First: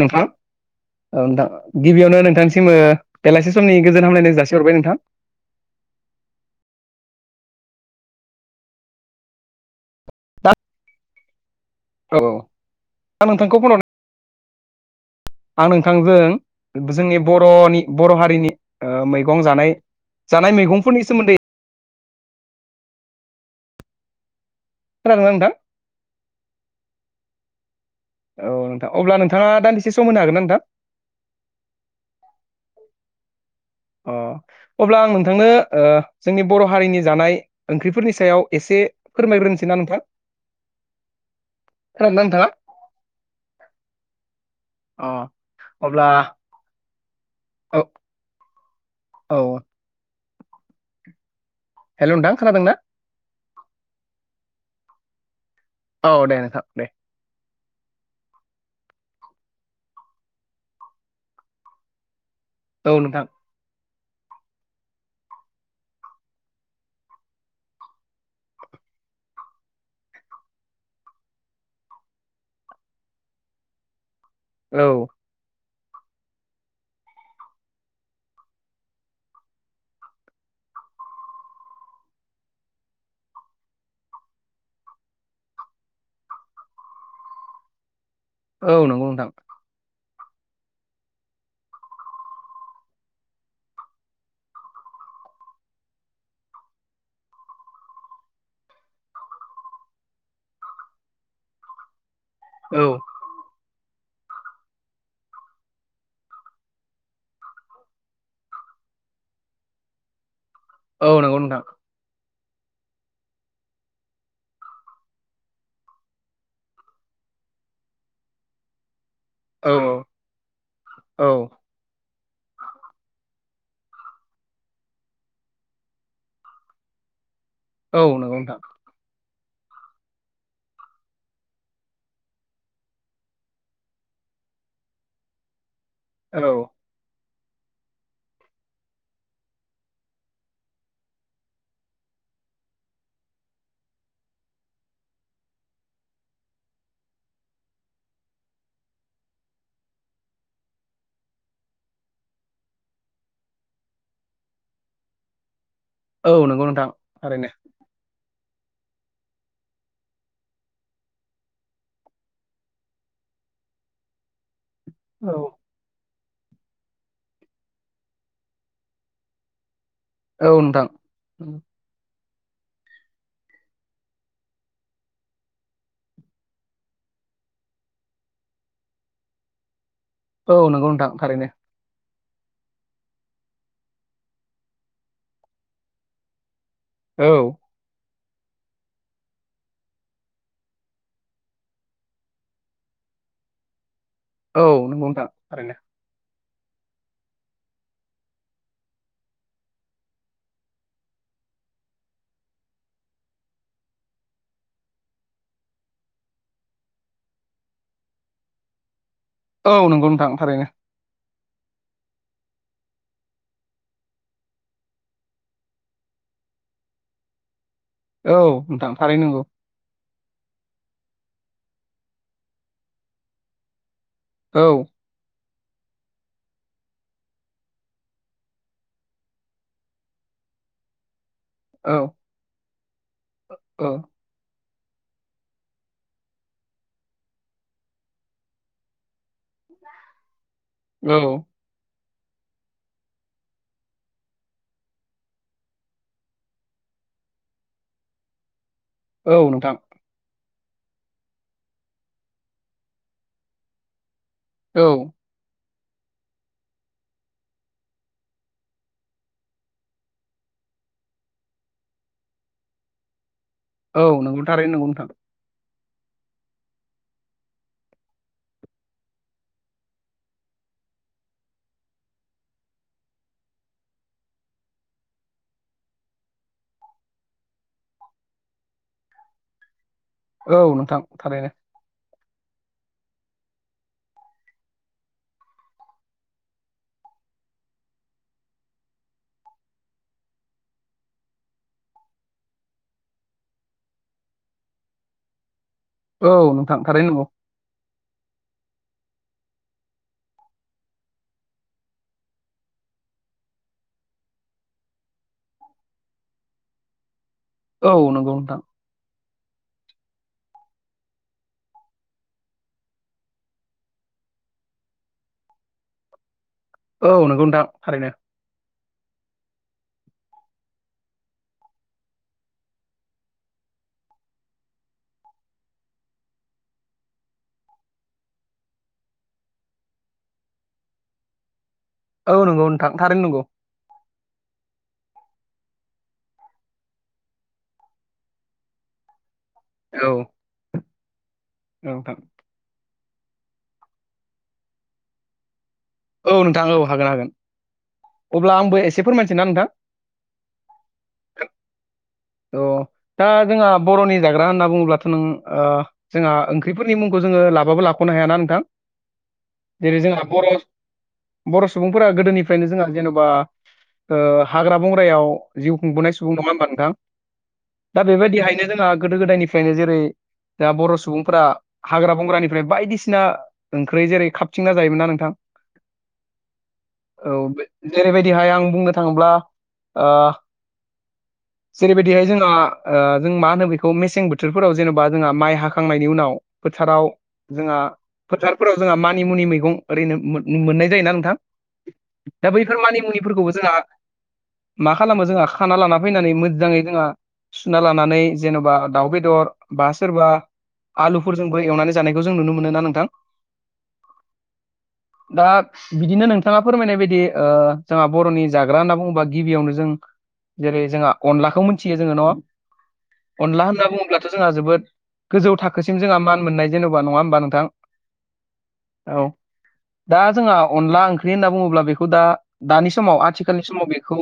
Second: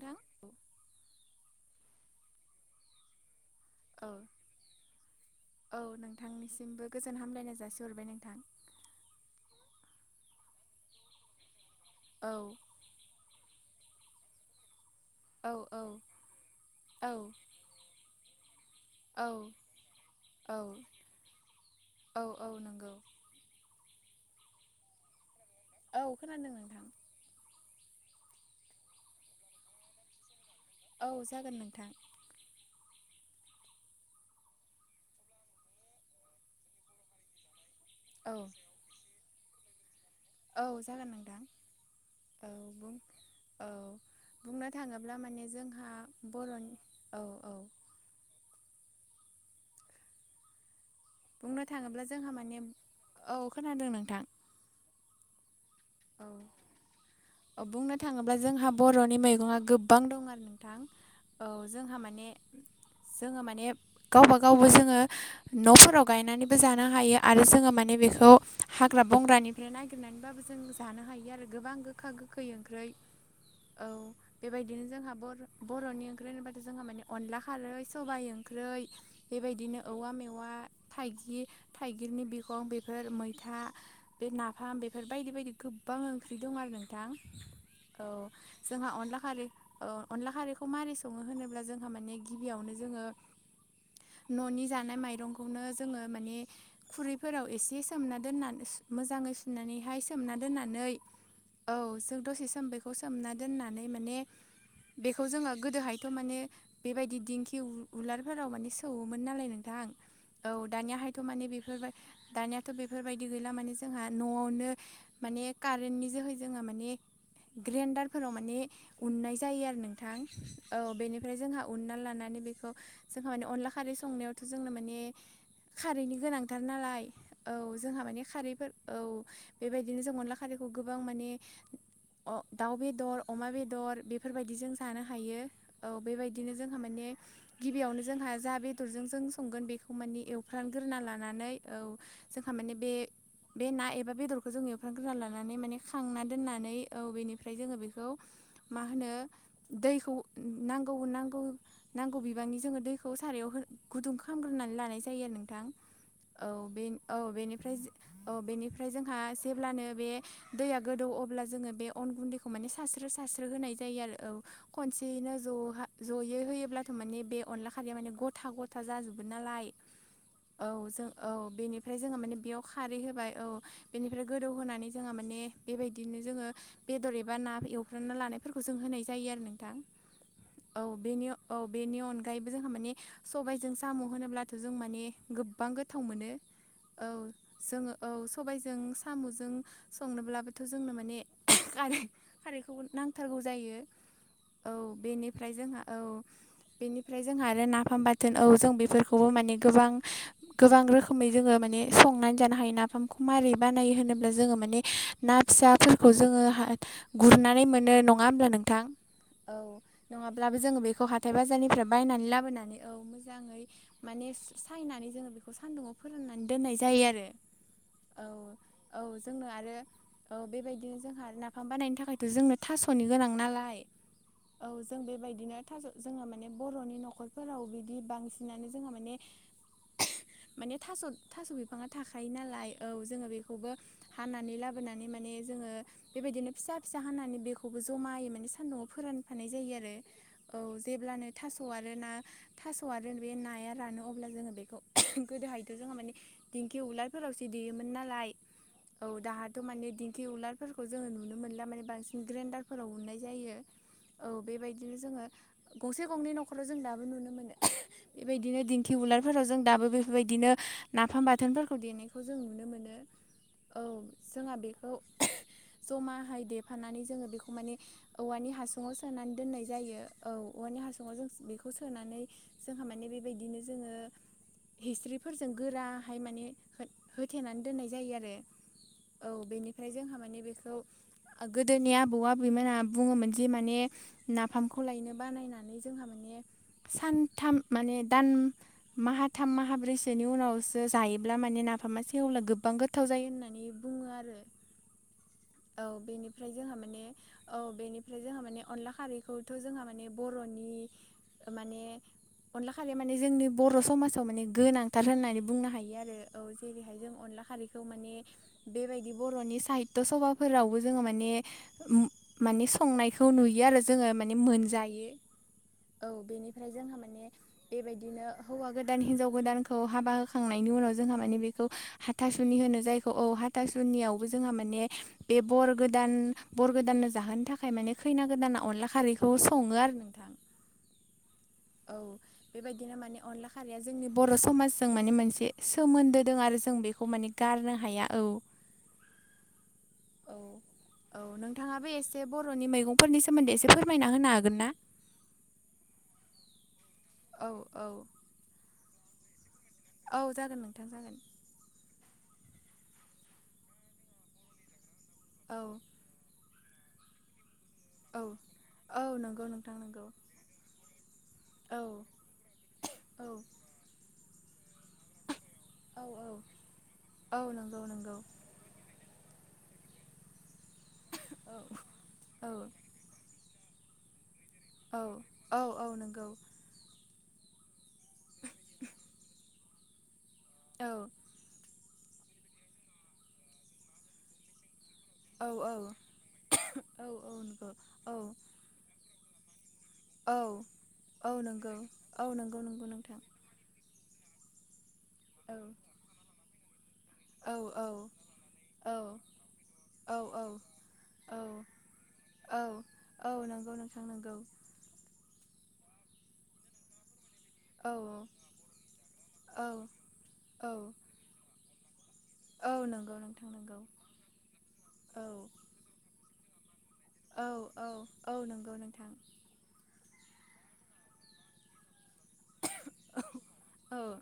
नोंथां औ नोंथां गिबियावनो नोंथांसिम बेलासे समनि औ गोजोन हामलायनाय जासिहरबाय नोंथां औ नोंथांनिसिमबो गोजोन हामलायनाय जासिहरबाय नोंथां दा औ दि नोंथांखौ फन हरनायनि औ आं औ नोंथांजों औ जोंनि बर'नि बर' हारिनि औ मैगं जानाय औ जानाय मैगंफोरनि सोमोन्दै औ औ नंगौ खोनादों ना नोंथां औ खोनादों नोंथां औ नोंथां अब्ला नोंथाङा दान्दिसे सम होन हागोन ना नोंथां औ जागोन नोंथां अ अब्ला आं नोंथांनो जोंनि बर' हारिनि जानाय ओंख्रिफोरनि औ सायाव एसे फोरमायग्रोनोसै ना नोंथां औ जागोन नोंथां खोनादों ना नोंथाङा औ बुं औ बुंनो अ थाङोब्ला माने जोंहा अब्ला बर'नि औ औ औ बुंनो थाङोब्ला हेल' नोंथां जोंहा माने खोनादोंना औ खोनादों नोंथां औ दे नोंथां दे बुंनो थाङोब्ला जोंहा बर'नि मैगङा गोबां दं आरो नोंथां औ जोंहा माने औ नोंथां जोङो माने गावबा गावबो जोङो न'फोराव गायनानैबो जानो हायो आरो जोङो माने बेखौ हाग्रा बंग्रानिफ्राय नागिर नायगिरना बाबो जों जानो हायो आरो गोबां गोखा गोखै ओंख्रै औ बेबायदिनो औ जोंहा बर बर'नि ओंख्रि होनोबाथाय जोंहा माने अनदला खारै सबाइ ओंख्रै बेबायदिनो औवा मेवा थाइगिर थाइगिरनि बिखं बेफोर मैथा बे नाफाम बेफोर बायदि बायदि गोबां ओंख्रि दं आरो नोंथां औ औ जोंहा नंगौ अनला नोंथां खारै अनला खारैखौ मारै सङो होनोब्ला जोंहा माने गिबियावनो जोङो न'नि जानाय माइरंखौनो जोङो माने खुरैफोराव एसे सोमना दोननानै मोजाङै सुनानैहाय सोमना दोन दोननानै औ जों दसे औ सोमैखौ सोमना दोननानै माने बेखौ जोङो गोदोहायथ' माने बेबायदि दिंखि उलारफोराव माने सौवोमोन नालाय नोंथां औ औ दानियाहायथ' नंगौ माने नोंथां बेफोरबाय दानियााथ' बेफोरबायदि गैला माने जोंहा न'आवनो माने कारेन्टनि जोहै जोङो माने ग्रेन्डारफोराव माने उननाय जायो औ आरो नोंथां औ बेनिफ्राय जोंहा उनना लानानै बेखौ जोंहा माने अनला खारै संनायावथ' जोंनो माने खारैनि गोनांथार नालाय औ जोंहा माने खारैफोर औ बेबायदि बिदिनो जों अनला खारैखौ गोबां माने दाउ बेदर अमा बेदर बेफोरबायदि जों जानो हायो औ औ बेबायदिनो जोंहा माने गिबियावनो जोंहा जा बेदरजों जों संगोन बेखौ मानि एवफ्रानग्रोना लानानै औ जोंहा माने बे बे ना एबा बेदरखौ बेखौ जों एवफ्रां ग्रोना लानानै माने खांना दोननानै औ बेनिफ्राय जोङो बेखौ मा होनो दैखौ नांगौ नांगौ नांगौ बिबांनि जोङो दैखौ सारायाव गुदुं खालामग्रोनानै लानाय जायो आरो नोंथां औ नंगौ बे नोंथां औ थारैनो बेनिफ्राय औ बेनिफ्राय जोंहा जेब्लानो बे दैया गोदौ अब्ला जोङो बे अन गुन्दैखौ माने सारस्रो सारस्रो होनाय जायो आरो औ औ खनसेयैनो ज'हा जयै होयोब्लाथ' माने बे अनला खारैया माने गथा गथा जाजोबो नालाय औ जों औ बेनिफ्राय जोङो माने बेयाव खारै होबाय औ बेनिफ्राय गोदौहोनानै जोंहा माने बेबायदिनो जोङो बेदर एबा ना एवफ्रना लानायफोरखौ जों होनाय जायो आरो नोंथां औ नंगौ नोंथां बेनि थारैनो औ बेनि अनगायैबो जोंहा माने सबायाइजों साम' होनोब्लाथ' जों माने गोबां गोथाव मोनो [inaudible] औ जोङो औ सबाय जों साम'जों संनोब्लाबोथ' जोंनो माने खारै खारैखौ नांथारगौ जायो औ नंगौ नोंथां बेनिफ्राय थारैनो जोंहा औ बेनिफ्राय जोंहा आरो नाफाम बाथोन औ जों बेफोरखौबो माने गोबां गोबां रोखोमै जोंङो माने संनानै जानो हायो नाफामखौ मारै बानायो होनोब्ला जोंङो माने ना फिसाफोरखौ जोंङो गुरनानै मोनो नंङा होमब्ला नोंथां औ नंगौ नोंथां नंङाब्लाबो थारैनो जोंङो बेखौ हाथ थाइ बाजारनिफ्राय बायनानै लाबोनानै औ मोजा जांङै माने सायनानै जोंङो बेखौ सान्दुङाव फोराननानै दोननाय जायो आरो औ नोंथां औ-औ थारैनो नंगौ जोंनो आरो औ बेबायदिनो जोंहा नाफाम बानायनो थाखायथ' जोंनो थास'नि गोनां नालाय औ जों बेबायदिनो थाज जोंङो माने बर'नि न'खरफोराव बिदि बांसिनानो जोंहा माने माने थास' थास' बिफांङा औ थाखायो नालाय औ जोंङो बेखौबो औ हानानै लाबोनानै माने जोंङो बेबायदिनो फिसा फिसा हानानै बेखौबो जमायै माने सान्दुंआव फोरानफानाय जायो आरो औ औ जेब्लानो थास' आरो ना थास' आरो बे नाया रानो अब्ला जोंङो बेखौ गोदोहायथ' जोङोहा माने दिंखि उलारफोरावसो दो देयोमोन नालाय औ दाहाथ' माने दिंखि उलार फोरफोरखौ जोंङो नुनो मोनला माने बांसिन ग्रेन्डारफोराव उननाय जायो। औ औ बेबायदिनो जोंङो गंसे गंनै न'खराव जों दाबो नुनो मोनो। बेबायदिनो दिन्थि उलारफोराव जों दाबो बेफोर बायदिनो नाफाम बाथोनफोरखौ दे खौ जों नुनो मोनो औ नंगौ जोंहा थारैनो नंगौ बेखौ नोंथां जमाहाय देफानानै जोंङो बेखौ माने औवानि हासुवा सोनानै दोननाय जायो औ औवानि हासुंङाव जों बेखौ सोनानै जोंहा माने बेबायदिनो जोंङो हिस्रिफोरजों गोराहाय माने होथेनानै दोननाय जायो आरो औ बेनिफ्राय जोंहा माने औ बेखौ नोंथां थारैनो गो दिनै आबौ आबैमोनहा बुङोमोन जे माने नाफामखौ लायनो बानायनानै जोंहा माने सानथाम माने दान माहा थाम माहाब्रैसोनि उनावसो जायोब्ला माने ना नाफामा सेवोब्ला गोबां गोथाव जायो होननानै बुंङो आरो औ बेनिफ्राय जोंहा नोंथां माने थारैनो नंगौ औ बेनिफ्राय जोंहा माने अनला खारैखौथ' जोंहा माने बर'नि माने अनला खालि माने जोंनि बर' समाजाव माने गोनांथार होननानै बुंनो हायो आरो जेरैहाय जों अनला खारिखौ औ मान नंगौ नोंथां बेबायदि बर'नि साहित्य सभा फोरावबो जोंङो माने माने संनायखौ नुयो आरो जोंङो माने मोनजायो औ बेनिफ्राय बेनि फ्राय जोंहा औ माने नंगौ नोंथां थारैनो बेबायदिनो हौवा गोदान हिनजाव गोदानखौ हाबा होखांनायनि उनाव जोंहा माने बेखौ हाथासुनि होनो जायखौ औ हा था सुनियावबो जोंहा माने बे बर गोदान बर गोदाननो जाहोनो थाखाय माने खैना गोदाना अनला खारैखौ संङो आरो नोंथां। औ नंगौ नोंथां बेबायदिनो थारैनो माने नंगौ अनला खारिया जोंनि बर' समाजजों माने मोनसे सोमोन्दो दं आरो जों बेखौ माने गारनो हाया। औ औ औ नोंथांङा बे नोंथां एसे बर'नि मैगंफोरनि सोमोन्दै एसे फोरमायना होनो हागोन ना? औ नोंथां औ हागोन औ अब्ला आंबो एसेफोर फोनमायसै ना नोंथां। औ जागोन नोंथां जागोन। अ दा जोंहा बर'नि जाग्रा होनना बुंङोब्लाथ' नों ओ औ जोंहा ओंख्रिफोरनि मुंखौ जोंङो लाबाबो लाख'नो औ हायाना नोंथां औ नंगौ नोंथां जेरै नंगौ जोंहा बर' बर' औ सुबुंफोरा गोदोनिफ्रायनो जोंहा औ जेन'बा ओ हाग्रा बंग्रायाव जिउ औ खुंबोनाय सुबुं नंङा होमबा नोंथां। औ नों दा बेबायदिहायनो जोंहा गोदो गोदायनिफ्रायनो जेरै दा बर' सुबुंफोरा औ हाग्रा बंग्रानिफ्राय औ बायदिसिना ओंख्रि जेरै खा थिंना औ गायोमोन ना नोंथां। औ औ नंगौ औ जेरैबायदिहाय आं बुंनो थांङोब्ला ओ औ जेरै बायदि हाय जोंहा ओ जों मा होनो बेखौ मेसें बो थोरफोराव जेनेबा जोंहा औ माइ हाखांनायनि उनाव औ फोथाराव औ नंगौ जोंहा औ फोथार फोराव जोंहा मानि मुनि मैगं ओरैनो औ मोननाय जायोना नोंथां औ नंगौ औ दा नंगौ बैफोर नंगौ मानि नोंथां मुनिफोरखौबो जोंहा मा खालामो जोंहा औ खाना लाना फैनानै मोजांङै जोंहा औ सुना लानानै जेन'बा औ दाउ बेदर बा सोरबा औ आलुफोरजोंबो एवनानै जानायखौ जों नुनो मोनो ना औ नोंथां। औ नंगौ नोंथां नंगौ दा बिदिनो नोंथांङा फोरमायनाय बायदि ओ औ जोंहा बर'नि जाग्रा होनना बुङोबा औ गिबियावनो जों औ जेरै जोंहा अनलाखौ मिथियो जोंङो न'। औ नंगौ नोंथां अनला नंगौ होनना बुंङोब्लाथ' जोंहा जोबोद औ गोजौ थाखो सिम जोंहा मान मोननाय जेन'बा नंङा होमबा औ नोंथां औ औ नंगौ नोंथां औ। दा जोंहा अनला ओंख्रि होनना बुङोब्ला बेखौ दा दानि समाव आथिखालनि समाव औ बेखौ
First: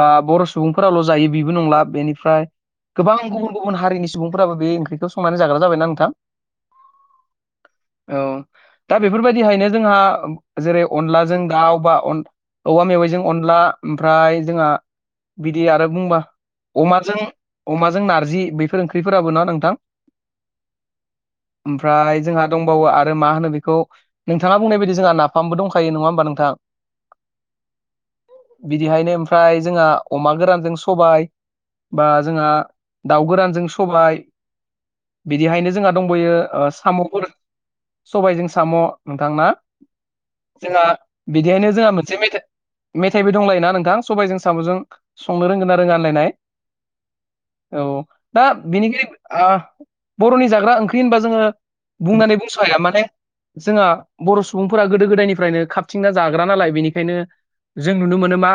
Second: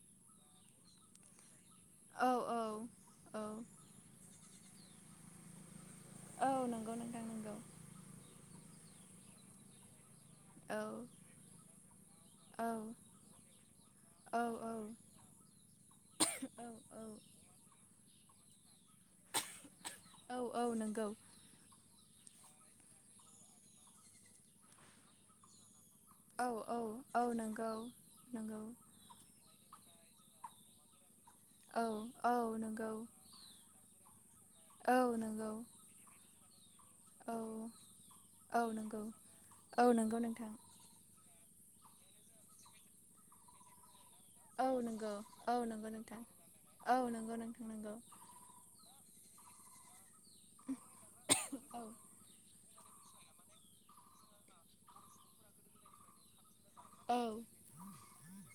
बा बर' सुबुंफोराल' जायो बेबो नंला। औ बेनिफ्राय औ गोबां औ गुबुन गुबुन हारिनि सुबुंफोराबो बे ओंख्रिखौ संनानै जाग्रा जाबायना नोंथां। औ नंगौ नोंथां नोंगौ। औ दा बेफोरबायदिहायनो जोंहा जेरै औ अनलाजों दाउ बा औ औवा मेवाइजों अनला औ ओमफ्राय जोंहा बिदि आरो बुंबा अमाजों अमाजों नारजि बैफोर ओंख्रिफोराबो ना नोंथां औ औ नंगौ। ओमफ्राय जोंहा दंबावो आरो मा होनो बेखौ नोंथाङा बुंनाय बायदि जोंहा नाफामबो दंखायो नंङा औ औ औ नंगौ नंगौ। फ्राय जोंहा अमा गोरानजों सबाय औ बा औ जोंहा नंगौ दाउ गोरानजों सबाय औ नंगौ बिदिहायनो जोंहा दंबयो साम' औ सबायजों औ साम' नंगौ नोंथां ना औ नंगौ नोंथां जोंहा बिदिहायनो जोंहा मोनसे मेथाइ मेथाइबो दंलायोना नोंथां सबायजों औ साम'जों नंगौ संनो औ रोंगोना नंगौ नोंथां औ नंगौ नोंथां नंगौ। औ दा बेनिखाय ओ बर'नि जाग्रा ओंख्रि होनबा जोंङो औ बुंनानै बुंस हाया माने जोंहा बर' सुबुंफोरा गोदो गोदायनिफ्रायनो खाबथिंना जाग्रा नालाय बेनि बेखायनो जों नुनो मोनो मा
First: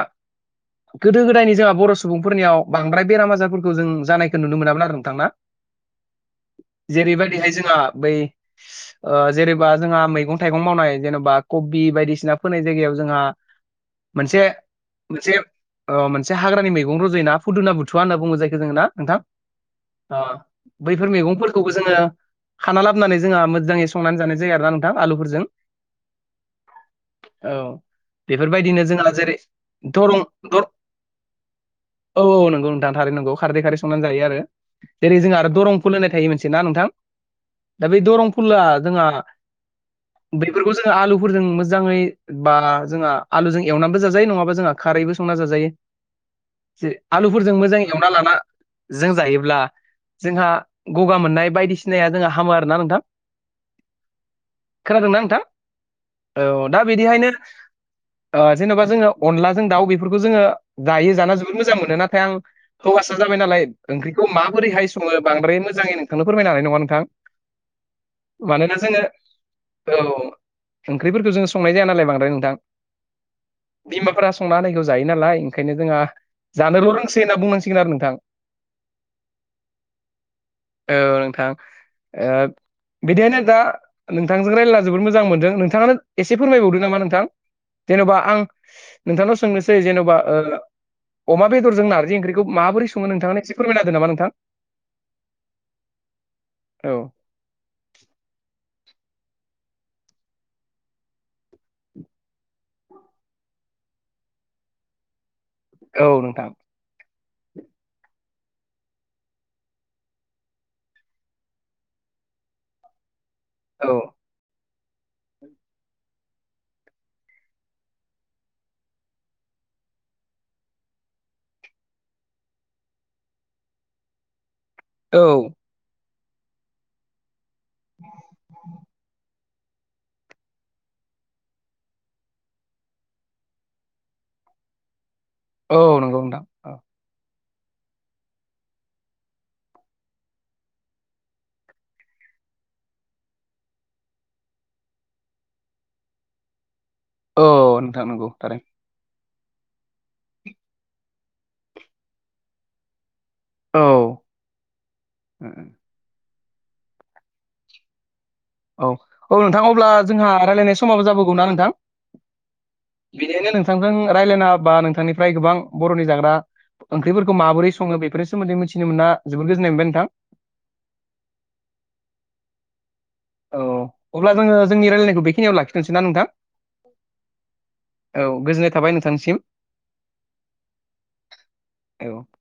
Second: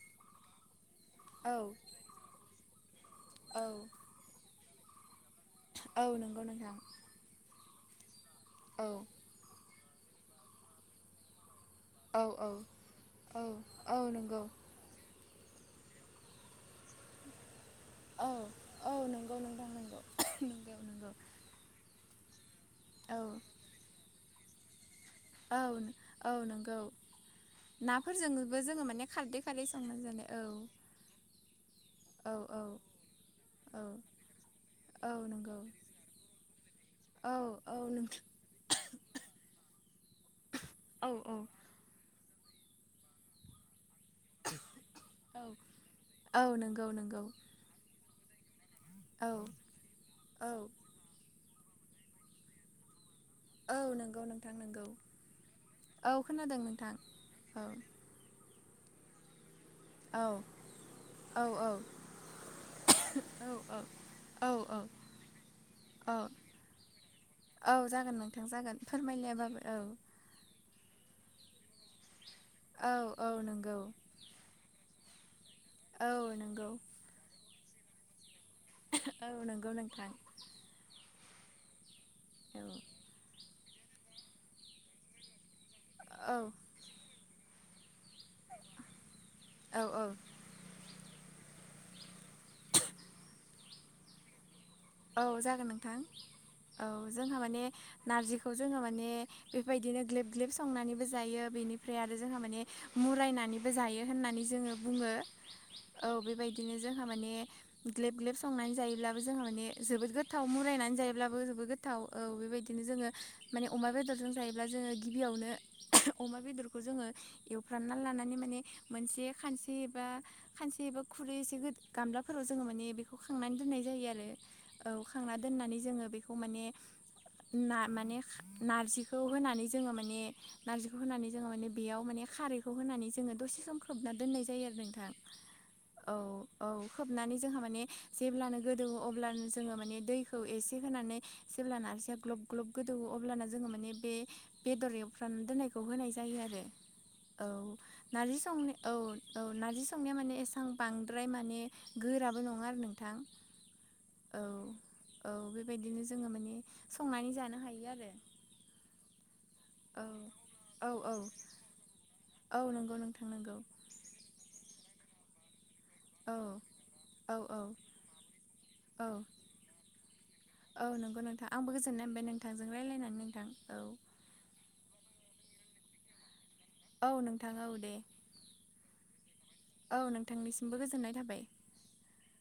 गोदो गोदायनि औ जोंहा बर' सुबुंफोरनियाव बांद्राय बेराम औ आजारफोरखौ जों जानायखौ नुनो मोनामोन आरो नोंथां ना। औ नंगौ नोंथां। जेरैबायदिहाय जोंहा बै औ जेनेबा जोंहा मैगं थाइगं मावनाय जेनेबा कबि औ बायदिसिना औ फोनाय जायगायाव जोंहा औ औ नंगौ मोनसे मोनसे मोनसे हाग्रानि मैगं रजना फुदुना बुथुवा होनना औ बुंङो जायखो जोंङो ना औ नोंथां नंगौ नंगौ नंगौ नंगौ बैफोर मैगंफोरखौबो जोंङो खाना औ लाबोनानै जोंहा मोजांङै संनानै जानाय जायो आरोना नो नोंथां आलुफोरजों औ-औ नंगौ औ नाफोरजोंबो बेफोरबायदिनो जोंङो माने जोंहा जेरै खारदै खारदै संनानै जानाय औ औ औ-औ औ नंगौ नोंथां थारै नोंगौ खारदै खारै औ संनानै जायो आरो औ जेरै जोंहा आरो नंगौ दरमफुल होननाय थायो मोनसे ना नोंथां औ औ दा बे नोंथां दरमफुलआ जोंहा बेफोरखौ जों औ औ आलुफोरजों मोजां मोजांङै बा जोंहा आलुजों एवनानैबो जाजायो नङाबा जोंहा खारैबो संना औ जाजायो औ नंगौ जे नंगौ आलुफोरजों मोजां एवना लाना जों औ जायोब्ला जोंहा औ गगा मोननाय बायदि सिनाया जोंहा हामो आरोना नोंथां औ नंगौ नोंथां नोंगौ खोनादोंना नोंथां औ खोनादों दा नोंथां बिदिहायनो औ जेन'बा जोंङो अनला जों दाउ बेफोरखौ औ जोंङो दायो जाना औ जाना औ मोजां मोनो नाथाय आं हौवासा जाबाय औ नालाय ओंख्रिखौ औ माबोरैहाय आंबो बांद्राय मोजांङै औ नोंथांनो फोरमायनो हानाय नङा नोंथां औ जागोन नोंथां मानोना जागोन जोङो फोरमायलायाबाबो औ ओंख्रिफोरखौ जों संनाय जाया नालाय बांद्राय नोंथां औ औ नंगौ बिमाफोरा संना होननायखौ जायो नालाय ओंखायनो जोंहा औ नंगौ जानोल' रोंसै होनना बुंनांसिगोन आरो नोंथां औ नंगौ नोंथां औ नोंथां ओ औ बिदिहायनो दा नोंथांजों रायलाना जोबोद मोजां मोनदों नोंथां नोंथाङानो औ एसे फोरमायबावदो नामा नोंथां जेन'बा आं नोंथांनाव सोंनोसै औ जेन'बा अमा बेदरजों नारजि ओंख्रिखौ माबोरै सङो नोंथांनो एसे फोरमायना होदो नामा नोंथां औ जागोन नोंथां औ जोंहा माने नारजिखौ जोहा माने बेबायदिनो ग्लेब ग्लेब संनानैबो जायो बेनिफ्राय आरो जोंहा माने मुरायनानैबो जायो होननानै जोङो बुङो औ बेबायदिनो जोंहा माने ग्लेब ग्लेब संनानै जायोब्लाबो जोंहा माने जोबोद गोथाव मुरायनानै जायोब्लाबो जोबोद गोथाव औ बेबायदिनो जोङो माने औ अमा बेदरजों जायो ब्ला जोङो गिबियावनो अमा बेदरखौ जोङो एवफ्रामना लानानै माने मोनसे खानसे एबा खानसे एबा खुरै एसे गामलाफोराव जोङो माने बेखौ खांनानै दोननाय जायो आरो औ खांना दोननानै जोङो बेखौ माने ना माने नारजिखौ होनानै जोङो माने नारजिखौ होनानै जोङो माने बेयाव माने खारैखौ होनानै जोङो दसे सम खोबना दोननाय जायो आरो नोंथां औ नंगौ नोंथां औ-औ औ खोबनानै जोंहा माने जेब्लानो गोदो अब्लानो जोङो माने दैखौ एसे होनानै जेबब्ला नारजिया ग्लब ग्लब गोदौवो अब्ला जोङो माने बे बेदर एवफ्राम दोननायखौ होनाय जायो आरो औ नोंथां नंगौ नारजि थारै सं औ-औ नारजि संनाया माने एसां बांद्राय माने गोराबो नङा आरो नोंथां औ औ-औ उम, उम, बेबायदिनो जोङो माने संनानै जानो हायो आरो औ-औ नोंथां अब्ला जोंहा रायलायनाय औ औ समाबो औ जाबोगौ ना नोंथां औ नंगौ नोंथां बिदिनो नंगौ नोंथांजों रायज्लायना बा नोंथांनिफ्राय गोबां बर'नि जाग्रा औ औ ओंख्रिफोरखौ औ माबोरै सङो बेफोरनि सोमोन्दै मिथिनो औ मोना जोबोद गोजोननाय मोनबाय नोंथां औ नंगौ नोंथां आंबो गोजोननाय होनबाय नोंथांजों रायज्लायनानै नोंथां औ अब्ला जोङो जोंनि रायलायनायखौ बेखनियाव लाखिथनोसै ना नोंथां औ नोंथां औ दे औ गोजोननाय थाबाय नोंथांनिसिम औ नोंथांनिसिमबो गोजोननाय थाबाय औ